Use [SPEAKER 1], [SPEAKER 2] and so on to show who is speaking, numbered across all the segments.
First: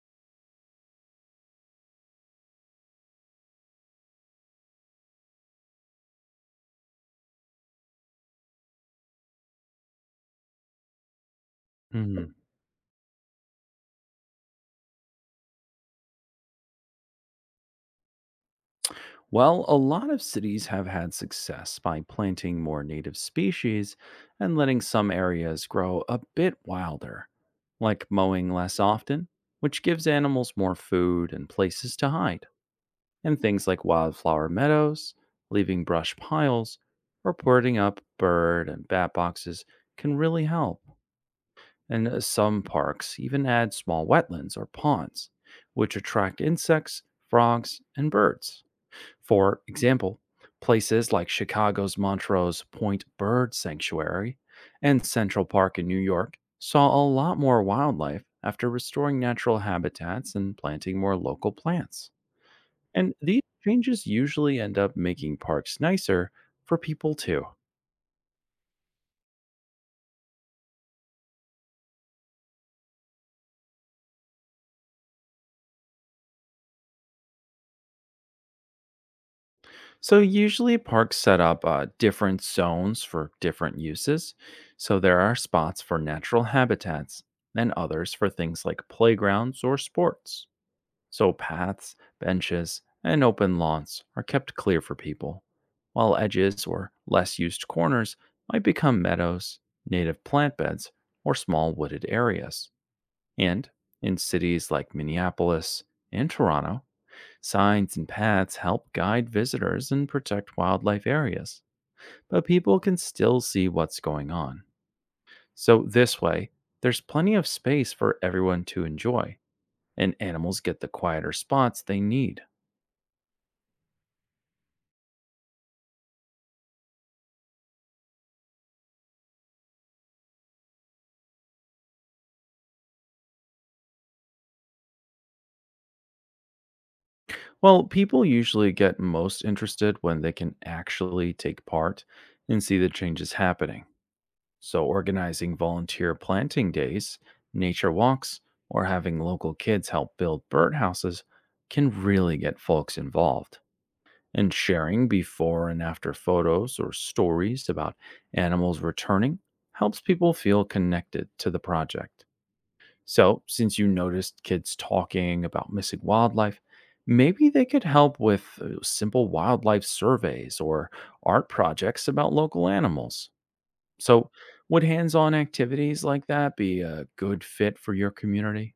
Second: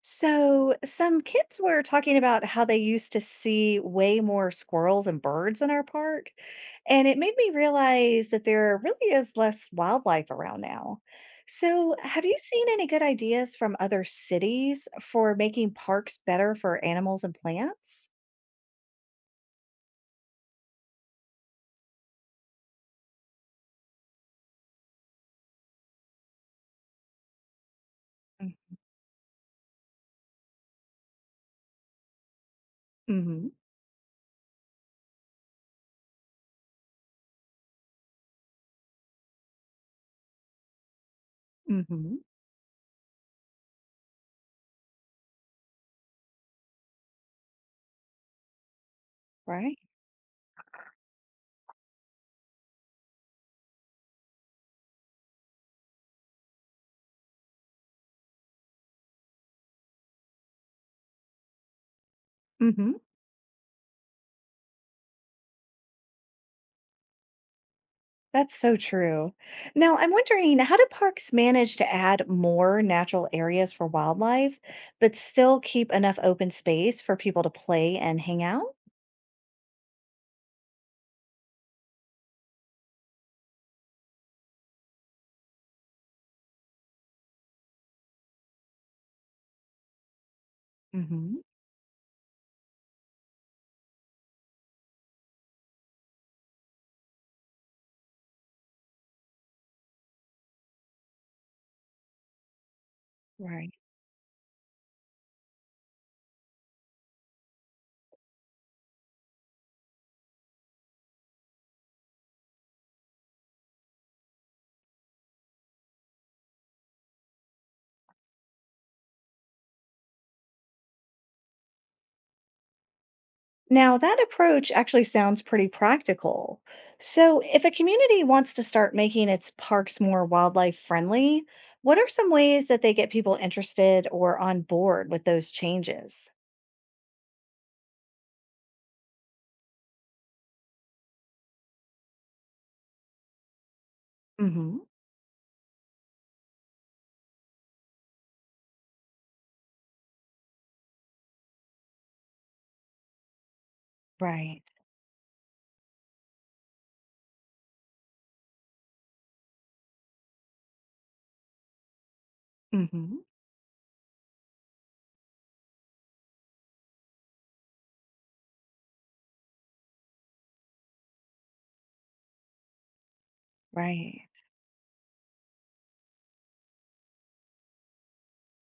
[SPEAKER 1] So, some kids were talking about how they used to see way more squirrels and birds in our park, and it made me realize that there really is less wildlife around now. So, have
[SPEAKER 2] Mhm.
[SPEAKER 1] you seen any good ideas from other cities for making parks better for animals and plants?
[SPEAKER 2] Well, a lot of cities have had success by planting more native species and letting some areas grow a bit wilder, like mowing less often, which gives animals more food and places to hide, and
[SPEAKER 1] Mm-hmm.
[SPEAKER 2] things like wildflower meadows, leaving brush piles, or putting up bird and bat boxes can really help. And
[SPEAKER 1] Mm-hmm.
[SPEAKER 2] Some parks even add small wetlands or ponds, which attract insects, frogs, and birds. For
[SPEAKER 1] Right.
[SPEAKER 2] example, places like Chicago's Montrose Point Bird Sanctuary and Central Park in New York saw a lot more wildlife after restoring natural habitats and planting more local plants.
[SPEAKER 1] Mm-hmm.
[SPEAKER 2] And these changes usually end up making parks nicer for people too.
[SPEAKER 1] That's so true. Now, I'm wondering how do parks manage to add more natural areas for wildlife, but still keep enough open space for people to play and hang out?
[SPEAKER 2] So, usually, parks set up different zones for different uses. So, there are spots for natural habitats and others for things like playgrounds or sports. So
[SPEAKER 1] Hmm.
[SPEAKER 2] paths, benches, and open lawns are kept clear for people, while edges or less used corners might become meadows, native plant beds, or small wooded areas. And
[SPEAKER 1] Right.
[SPEAKER 2] in cities like Minneapolis and Toronto, signs and paths help guide visitors and protect wildlife areas, but people can still see what's going on. So, this way, there's plenty of space for everyone to enjoy, and animals get the quieter spots they need.
[SPEAKER 1] Now, that approach actually sounds pretty practical. So, if a community wants to start making its parks more wildlife friendly, what are some ways that they get people interested or on board with those changes?
[SPEAKER 2] Well, people usually get most interested when they can actually take part and see the changes happening.
[SPEAKER 1] Hmm.
[SPEAKER 2] So, organizing volunteer planting days, nature walks, or having local kids help build birdhouses can really get folks involved. And
[SPEAKER 1] Right.
[SPEAKER 2] sharing before and after photos or stories about animals returning helps people feel connected to the project.
[SPEAKER 1] Hmm.
[SPEAKER 2] So, since you noticed kids talking about missing wildlife, maybe they could help with simple wildlife surveys or art projects about local animals.
[SPEAKER 1] Right.
[SPEAKER 2] So, would hands on activities like that be a good fit for your community?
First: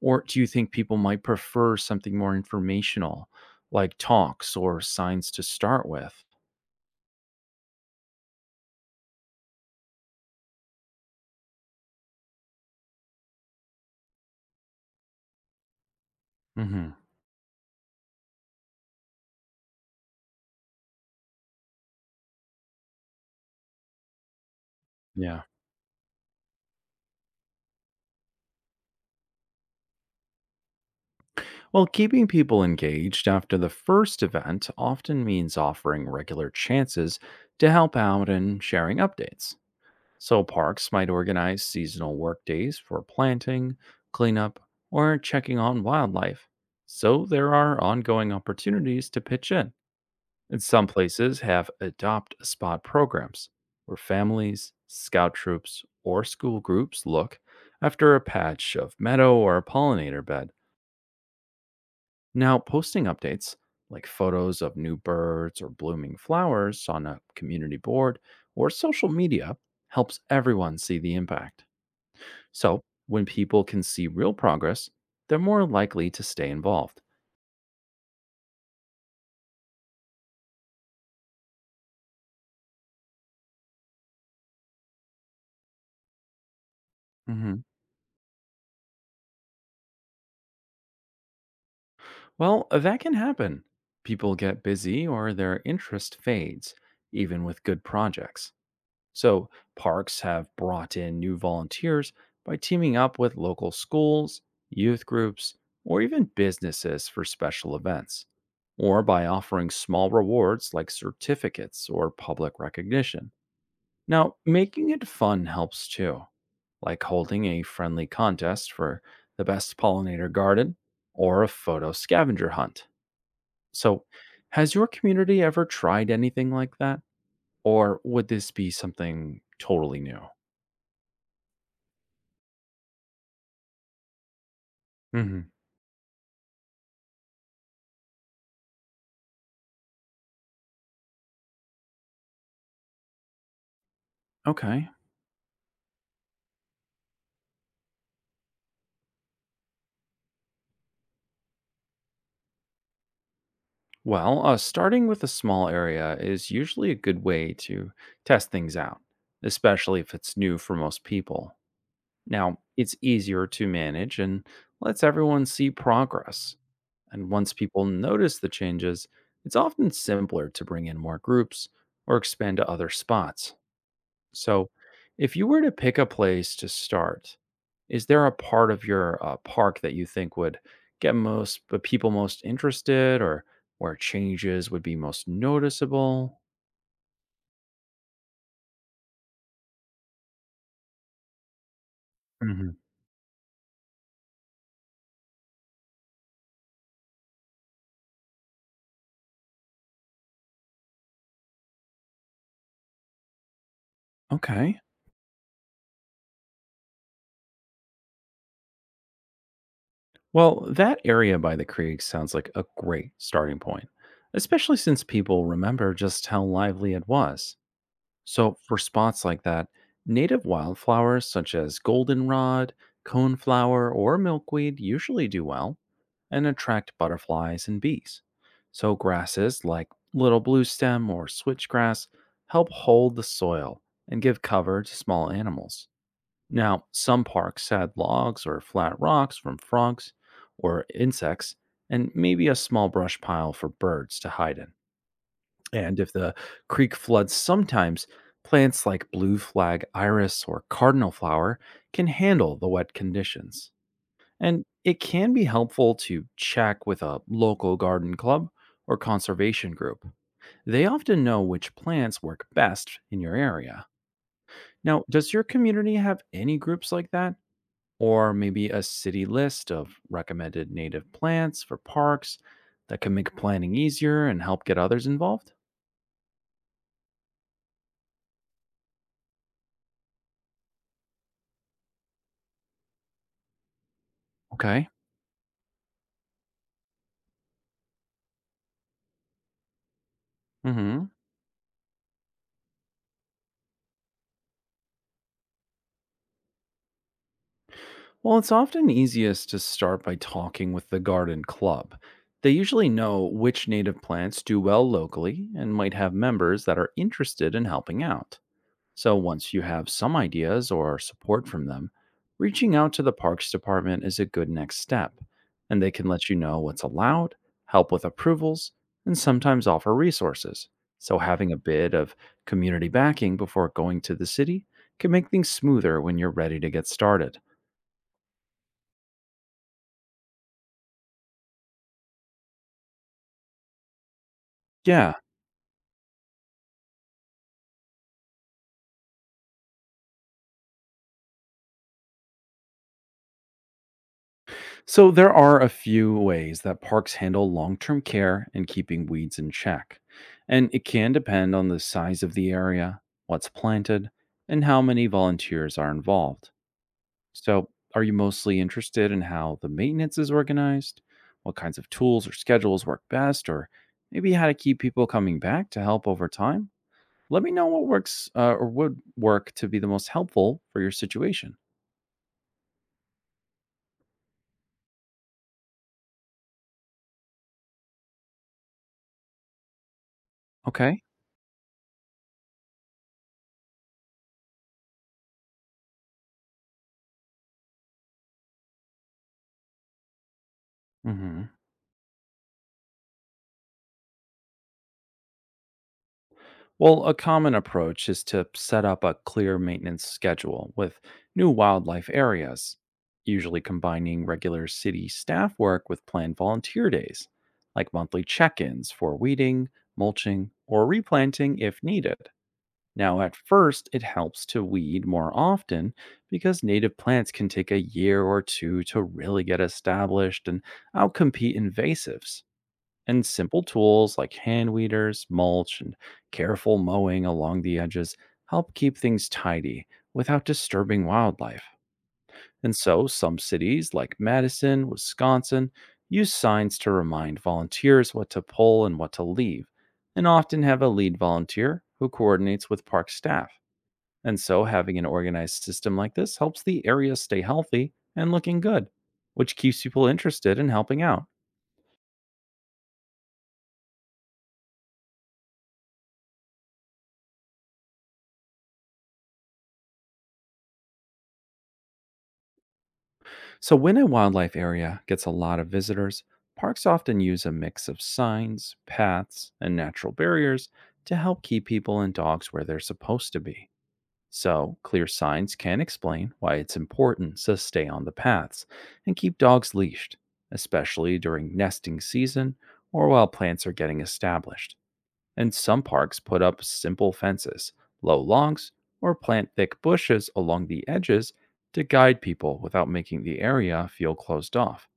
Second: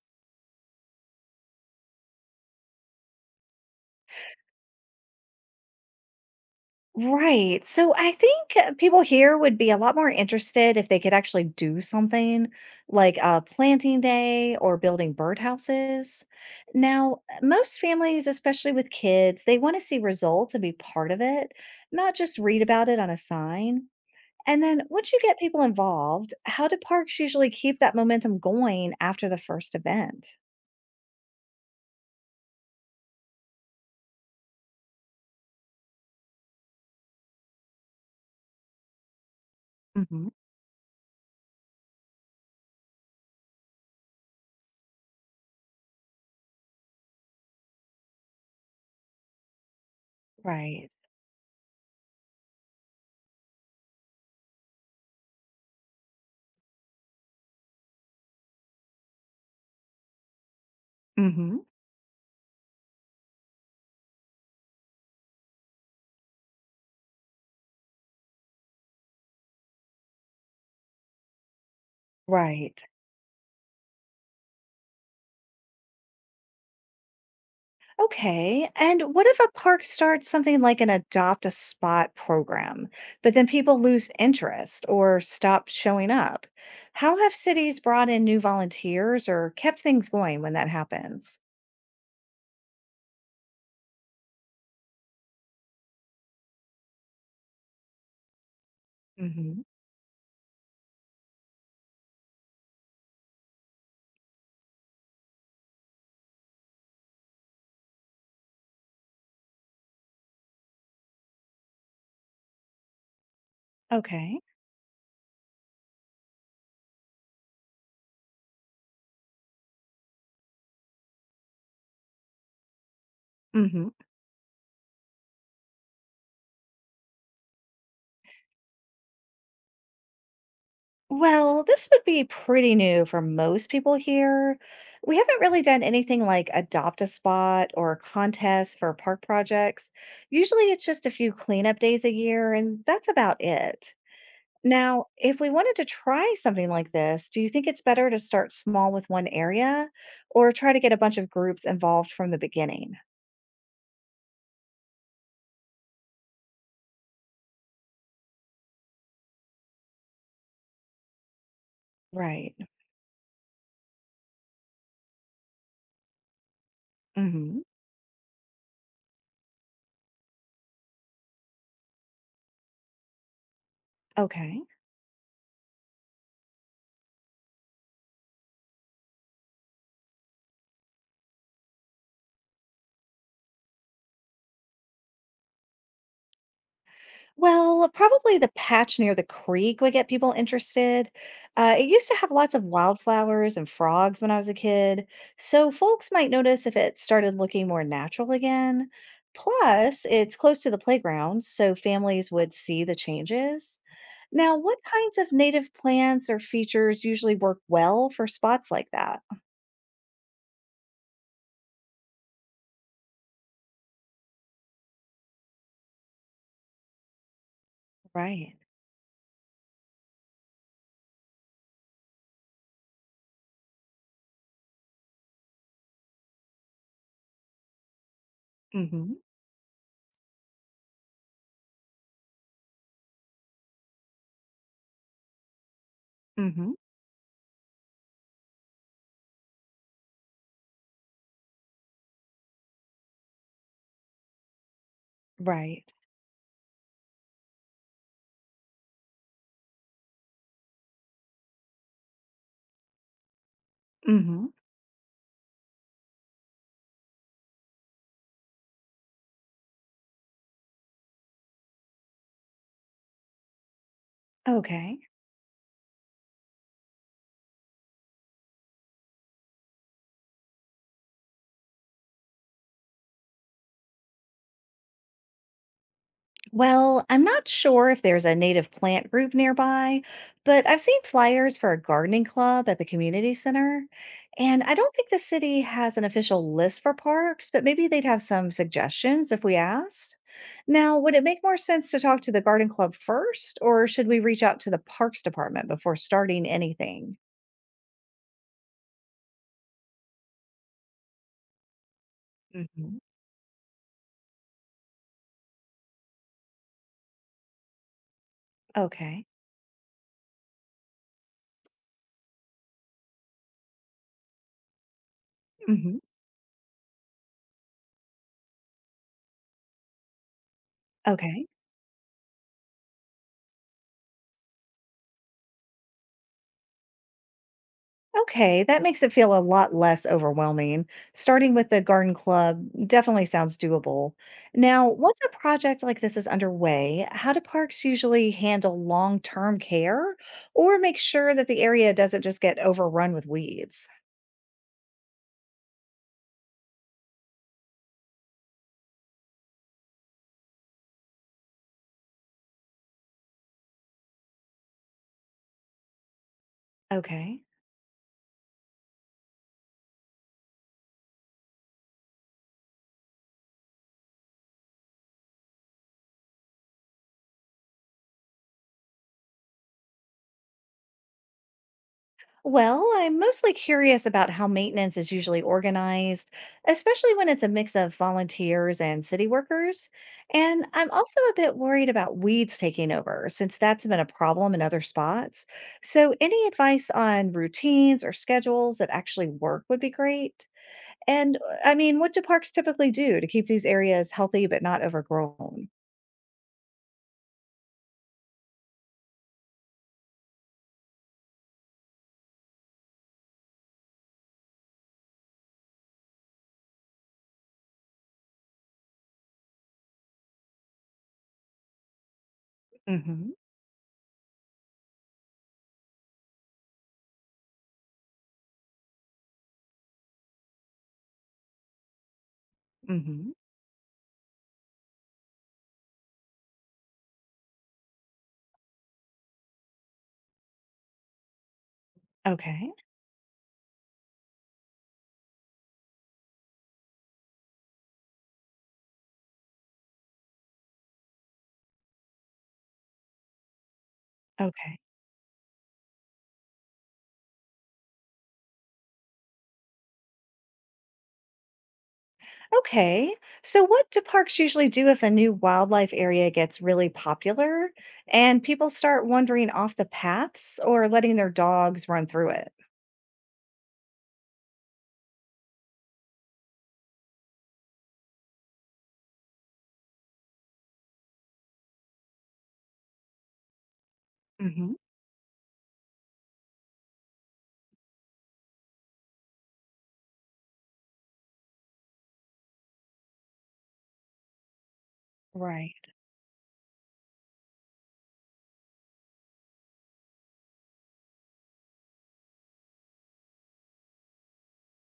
[SPEAKER 2] Or do you think people might prefer something more informational, like talks or signs to start with?
[SPEAKER 1] Right. So I think people here would be a lot more interested if they could actually do something like a planting day or building birdhouses.
[SPEAKER 2] hmm
[SPEAKER 1] Now, most families, especially with kids, they want to see results and be part of it, not just read about it on a sign. And then once you get
[SPEAKER 2] Yeah.
[SPEAKER 1] people involved, how do parks usually keep that momentum going after the first event?
[SPEAKER 2] Well, keeping people engaged after the first event often means offering regular chances to help out and sharing updates.
[SPEAKER 1] Hmm.
[SPEAKER 2] So, parks might organize seasonal work days for planting, cleanup, or checking on wildlife. So, there are ongoing opportunities to pitch in. And some
[SPEAKER 1] Right.
[SPEAKER 2] places have adopt a spot programs where families, scout troops, or school groups look after a patch of meadow or a pollinator bed.
[SPEAKER 1] Hmm.
[SPEAKER 2] Now, posting updates like photos of new birds or blooming flowers on a community board or social media helps everyone see the impact.
[SPEAKER 1] Right.
[SPEAKER 2] So, when people can see real progress, they're more likely to stay involved.
[SPEAKER 1] Okay. And what if a park starts something like an adopt a spot program, but then people lose interest or stop showing up? How have
[SPEAKER 2] hmm
[SPEAKER 1] cities brought in new volunteers or kept things going when that happens?
[SPEAKER 2] Well, that can happen. People get busy or their interest fades, even with good projects. So,
[SPEAKER 1] Hmm.
[SPEAKER 2] parks have brought in new volunteers by teaming up with local schools, youth groups, or even businesses for special events, or by offering small rewards like certificates or public recognition. Now,
[SPEAKER 1] Okay.
[SPEAKER 2] making it fun helps too, like holding a friendly contest for the best pollinator garden or a photo scavenger hunt.
[SPEAKER 1] Hmm.
[SPEAKER 2] So, has your community ever tried anything like that? Or would this be something totally new?
[SPEAKER 1] Well, this would be pretty new for most people here. We haven't
[SPEAKER 2] hmm
[SPEAKER 1] really done anything like adopt a spot or contests for park projects. Usually it's just a few cleanup days a year, and that's about it.
[SPEAKER 2] Okay.
[SPEAKER 1] Now, if we wanted to try something like this, do you think it's better to start small with one area or try to get a bunch of groups involved from the beginning?
[SPEAKER 2] Well, starting with a small area is usually a good way to test things out, especially if it's new for most people.
[SPEAKER 1] Right.
[SPEAKER 2] Now, it's easier to manage and lets everyone see progress. And once
[SPEAKER 1] Hmm.
[SPEAKER 2] people notice the changes, it's often simpler to bring in more groups or expand to other spots.
[SPEAKER 1] Okay.
[SPEAKER 2] So, if you were to pick a place to start, is there a part of your park that you think would get most the people most interested, or where changes would be most noticeable?
[SPEAKER 1] Well, probably the patch near the creek would get people interested. It used to have lots of
[SPEAKER 2] hmm
[SPEAKER 1] wildflowers and frogs when I was a kid, so folks might notice if it started looking more natural again. Plus, it's close to the playground, so families would see the changes. Now,
[SPEAKER 2] Okay.
[SPEAKER 1] what kinds of native plants or features usually work well for spots like that?
[SPEAKER 2] Well, that area by the creek sounds like a great starting point, especially since people remember just how lively it was.
[SPEAKER 1] Right.
[SPEAKER 2] So, for spots like that, native wildflowers such as goldenrod, coneflower, or milkweed usually do well and attract butterflies and bees. So,
[SPEAKER 1] Mm-hmm.
[SPEAKER 2] grasses like little bluestem or switchgrass help hold the soil and give cover to small animals.
[SPEAKER 1] Mm-hmm.
[SPEAKER 2] Now, some parks add logs or flat rocks from frogs or insects, and maybe a small brush pile for birds to hide in.
[SPEAKER 1] Right.
[SPEAKER 2] And if the creek floods sometimes, plants like blue flag iris or cardinal flower can handle the wet conditions.
[SPEAKER 1] Mm-hmm.
[SPEAKER 2] And it can be helpful to check with a local garden club or conservation group. They often know which plants work best in your area.
[SPEAKER 1] Okay.
[SPEAKER 2] Now, does your community have any groups like that? Or maybe a city list of recommended native plants for parks that can make planning easier and help get others involved?
[SPEAKER 1] Well, I'm not sure if there's a native plant group nearby, but I've seen flyers for a gardening club at the community center. And I
[SPEAKER 2] Okay.
[SPEAKER 1] don't think the city has an official list for parks, but maybe they'd have some suggestions if we asked.
[SPEAKER 2] Mm
[SPEAKER 1] Now,
[SPEAKER 2] hmm.
[SPEAKER 1] would it make more sense to talk to the garden club first, or should we reach out to the parks department before starting anything?
[SPEAKER 2] Well, it's often easiest to start by talking with the garden club. They usually
[SPEAKER 1] Hmm.
[SPEAKER 2] know which native plants do well locally and might have members that are interested in helping out. So
[SPEAKER 1] Okay.
[SPEAKER 2] once you have some ideas or support from them, reaching out to the parks department is a good next step, and they
[SPEAKER 1] Hmm.
[SPEAKER 2] can let you know what's allowed, help with approvals, and sometimes offer resources. So
[SPEAKER 1] Okay.
[SPEAKER 2] having a bit of community backing before going to the city can make things smoother when you're ready to get started.
[SPEAKER 1] Okay, that makes it feel a lot less overwhelming. Starting with the garden club definitely sounds doable. Now,
[SPEAKER 2] Yeah,
[SPEAKER 1] once a project like this is underway, how do parks usually handle long-term care or make sure that the area doesn't just get overrun with weeds?
[SPEAKER 2] so there are a few ways that parks handle long term care and keeping weeds in check, and it can depend on the size of the area, what's planted, and how many volunteers are involved.
[SPEAKER 1] Okay.
[SPEAKER 2] So, are you mostly interested in how the maintenance is organized, what kinds of tools or schedules work best, or maybe how to keep people coming back to help over time? Let me know what works or would work to be the most helpful for your situation.
[SPEAKER 1] Well, I'm mostly curious about how maintenance is usually organized, especially when it's a mix of volunteers and city workers. And I'm
[SPEAKER 2] Okay.
[SPEAKER 1] also a bit worried about weeds taking over since that's been a problem in other spots. So, any advice on routines or schedules that actually work would be great.
[SPEAKER 2] Mm
[SPEAKER 1] And
[SPEAKER 2] hmm.
[SPEAKER 1] I mean, what do parks typically do to keep these areas healthy but not overgrown?
[SPEAKER 2] Well, a common approach is to set up a clear maintenance schedule with new wildlife areas, usually combining regular city staff work with planned volunteer days, like monthly check ins for weeding, mulching, or replanting if needed. Now,
[SPEAKER 1] Hmm.
[SPEAKER 2] at first, it helps to weed more often because native plants can take a year or two to really get established and outcompete invasives. And
[SPEAKER 1] Hmm.
[SPEAKER 2] simple tools like hand weeders, mulch, and careful mowing along the edges help keep things tidy without disturbing wildlife.
[SPEAKER 1] Okay.
[SPEAKER 2] And so, some cities like Madison, Wisconsin, use signs to remind volunteers what to pull and what to leave, and often have a lead volunteer who coordinates with park staff. And so,
[SPEAKER 1] Okay.
[SPEAKER 2] having an organized system like this helps the area stay healthy and looking good, which keeps people interested in helping out.
[SPEAKER 1] Okay. So, what do parks usually do if a new wildlife area gets really popular and people start wandering off the paths or letting their dogs run through it?
[SPEAKER 2] So, when a wildlife area gets a lot of visitors, parks often use a mix of signs, paths, and natural barriers to help keep people and dogs where they're supposed to be.
[SPEAKER 1] Hmm.
[SPEAKER 2] So, clear signs can explain why it's important to stay on the paths and keep dogs leashed, especially during nesting season or while plants are getting established, and some
[SPEAKER 1] Right.
[SPEAKER 2] parks put up simple fences, low logs, or plant thick bushes along the edges to guide people without making the area feel closed off.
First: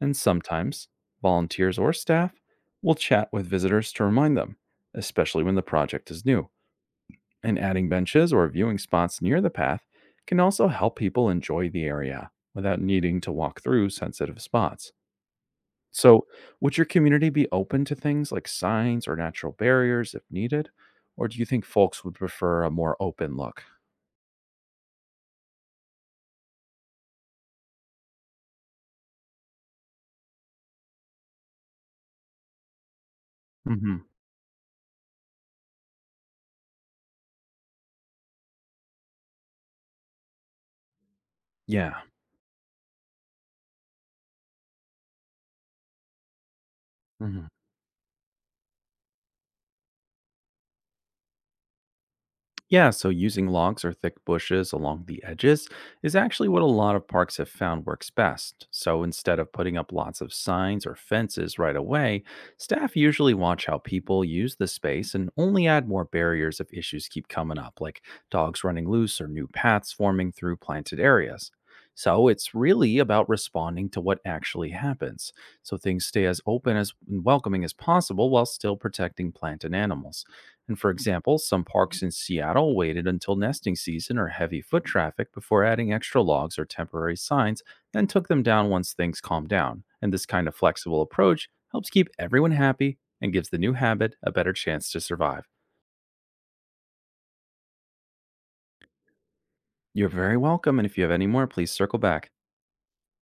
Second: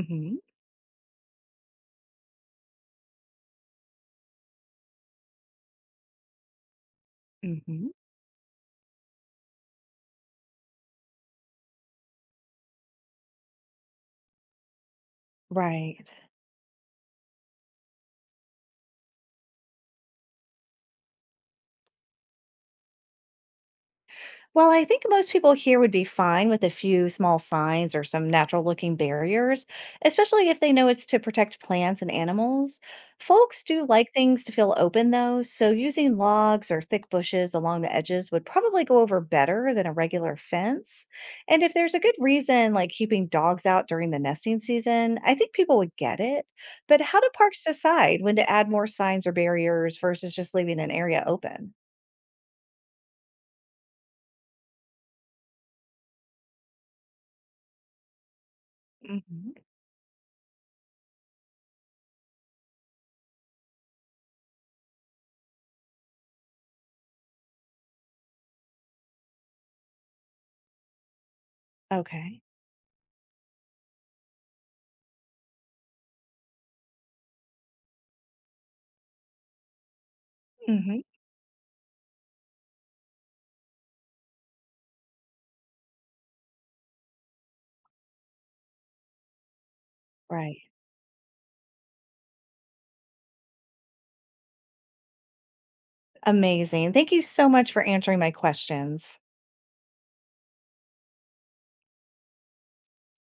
[SPEAKER 2] And sometimes volunteers or staff will chat with visitors to remind them, especially when the project is new. And adding
[SPEAKER 1] Hmm.
[SPEAKER 2] benches or viewing spots near the path can also help people enjoy the area without needing to walk through sensitive spots.
[SPEAKER 1] Right.
[SPEAKER 2] So, would your community be open to things like signs or natural barriers if needed? Or do you think folks would prefer a more open look?
[SPEAKER 1] Well, I think most people here would be fine with a few small signs or some natural looking barriers, especially if they know it's to protect plants and animals. Folks do
[SPEAKER 2] hmm
[SPEAKER 1] like things to feel open though, so using logs or thick bushes along the edges would probably go over better than a regular fence. And if there's a
[SPEAKER 2] Yeah.
[SPEAKER 1] good reason, like keeping dogs out during the nesting season, I think people would get it. But how do
[SPEAKER 2] Mhm.
[SPEAKER 1] parks decide when to add more signs or barriers versus just leaving an area open?
[SPEAKER 2] Yeah, so using logs or thick bushes along the edges is actually what a lot of parks have found works best. So instead
[SPEAKER 1] Hmm.
[SPEAKER 2] of putting up lots of signs or fences right away, staff usually watch how people use the space and only add more barriers if issues keep coming up, like dogs running loose or new paths forming through planted areas. So
[SPEAKER 1] Okay.
[SPEAKER 2] it's really about responding to what actually happens, so things stay as open as and welcoming as possible while still protecting plant and animals. And for
[SPEAKER 1] Hmm.
[SPEAKER 2] example, some parks in Seattle waited until nesting season or heavy foot traffic before adding extra logs or temporary signs, then took them down once things calmed down. And this kind of
[SPEAKER 1] Right.
[SPEAKER 2] flexible approach helps keep everyone happy and gives the new habit a better chance to survive.
[SPEAKER 1] Amazing. Thank you so much for answering my questions.
[SPEAKER 2] You're very welcome, and if you have any more, please circle back.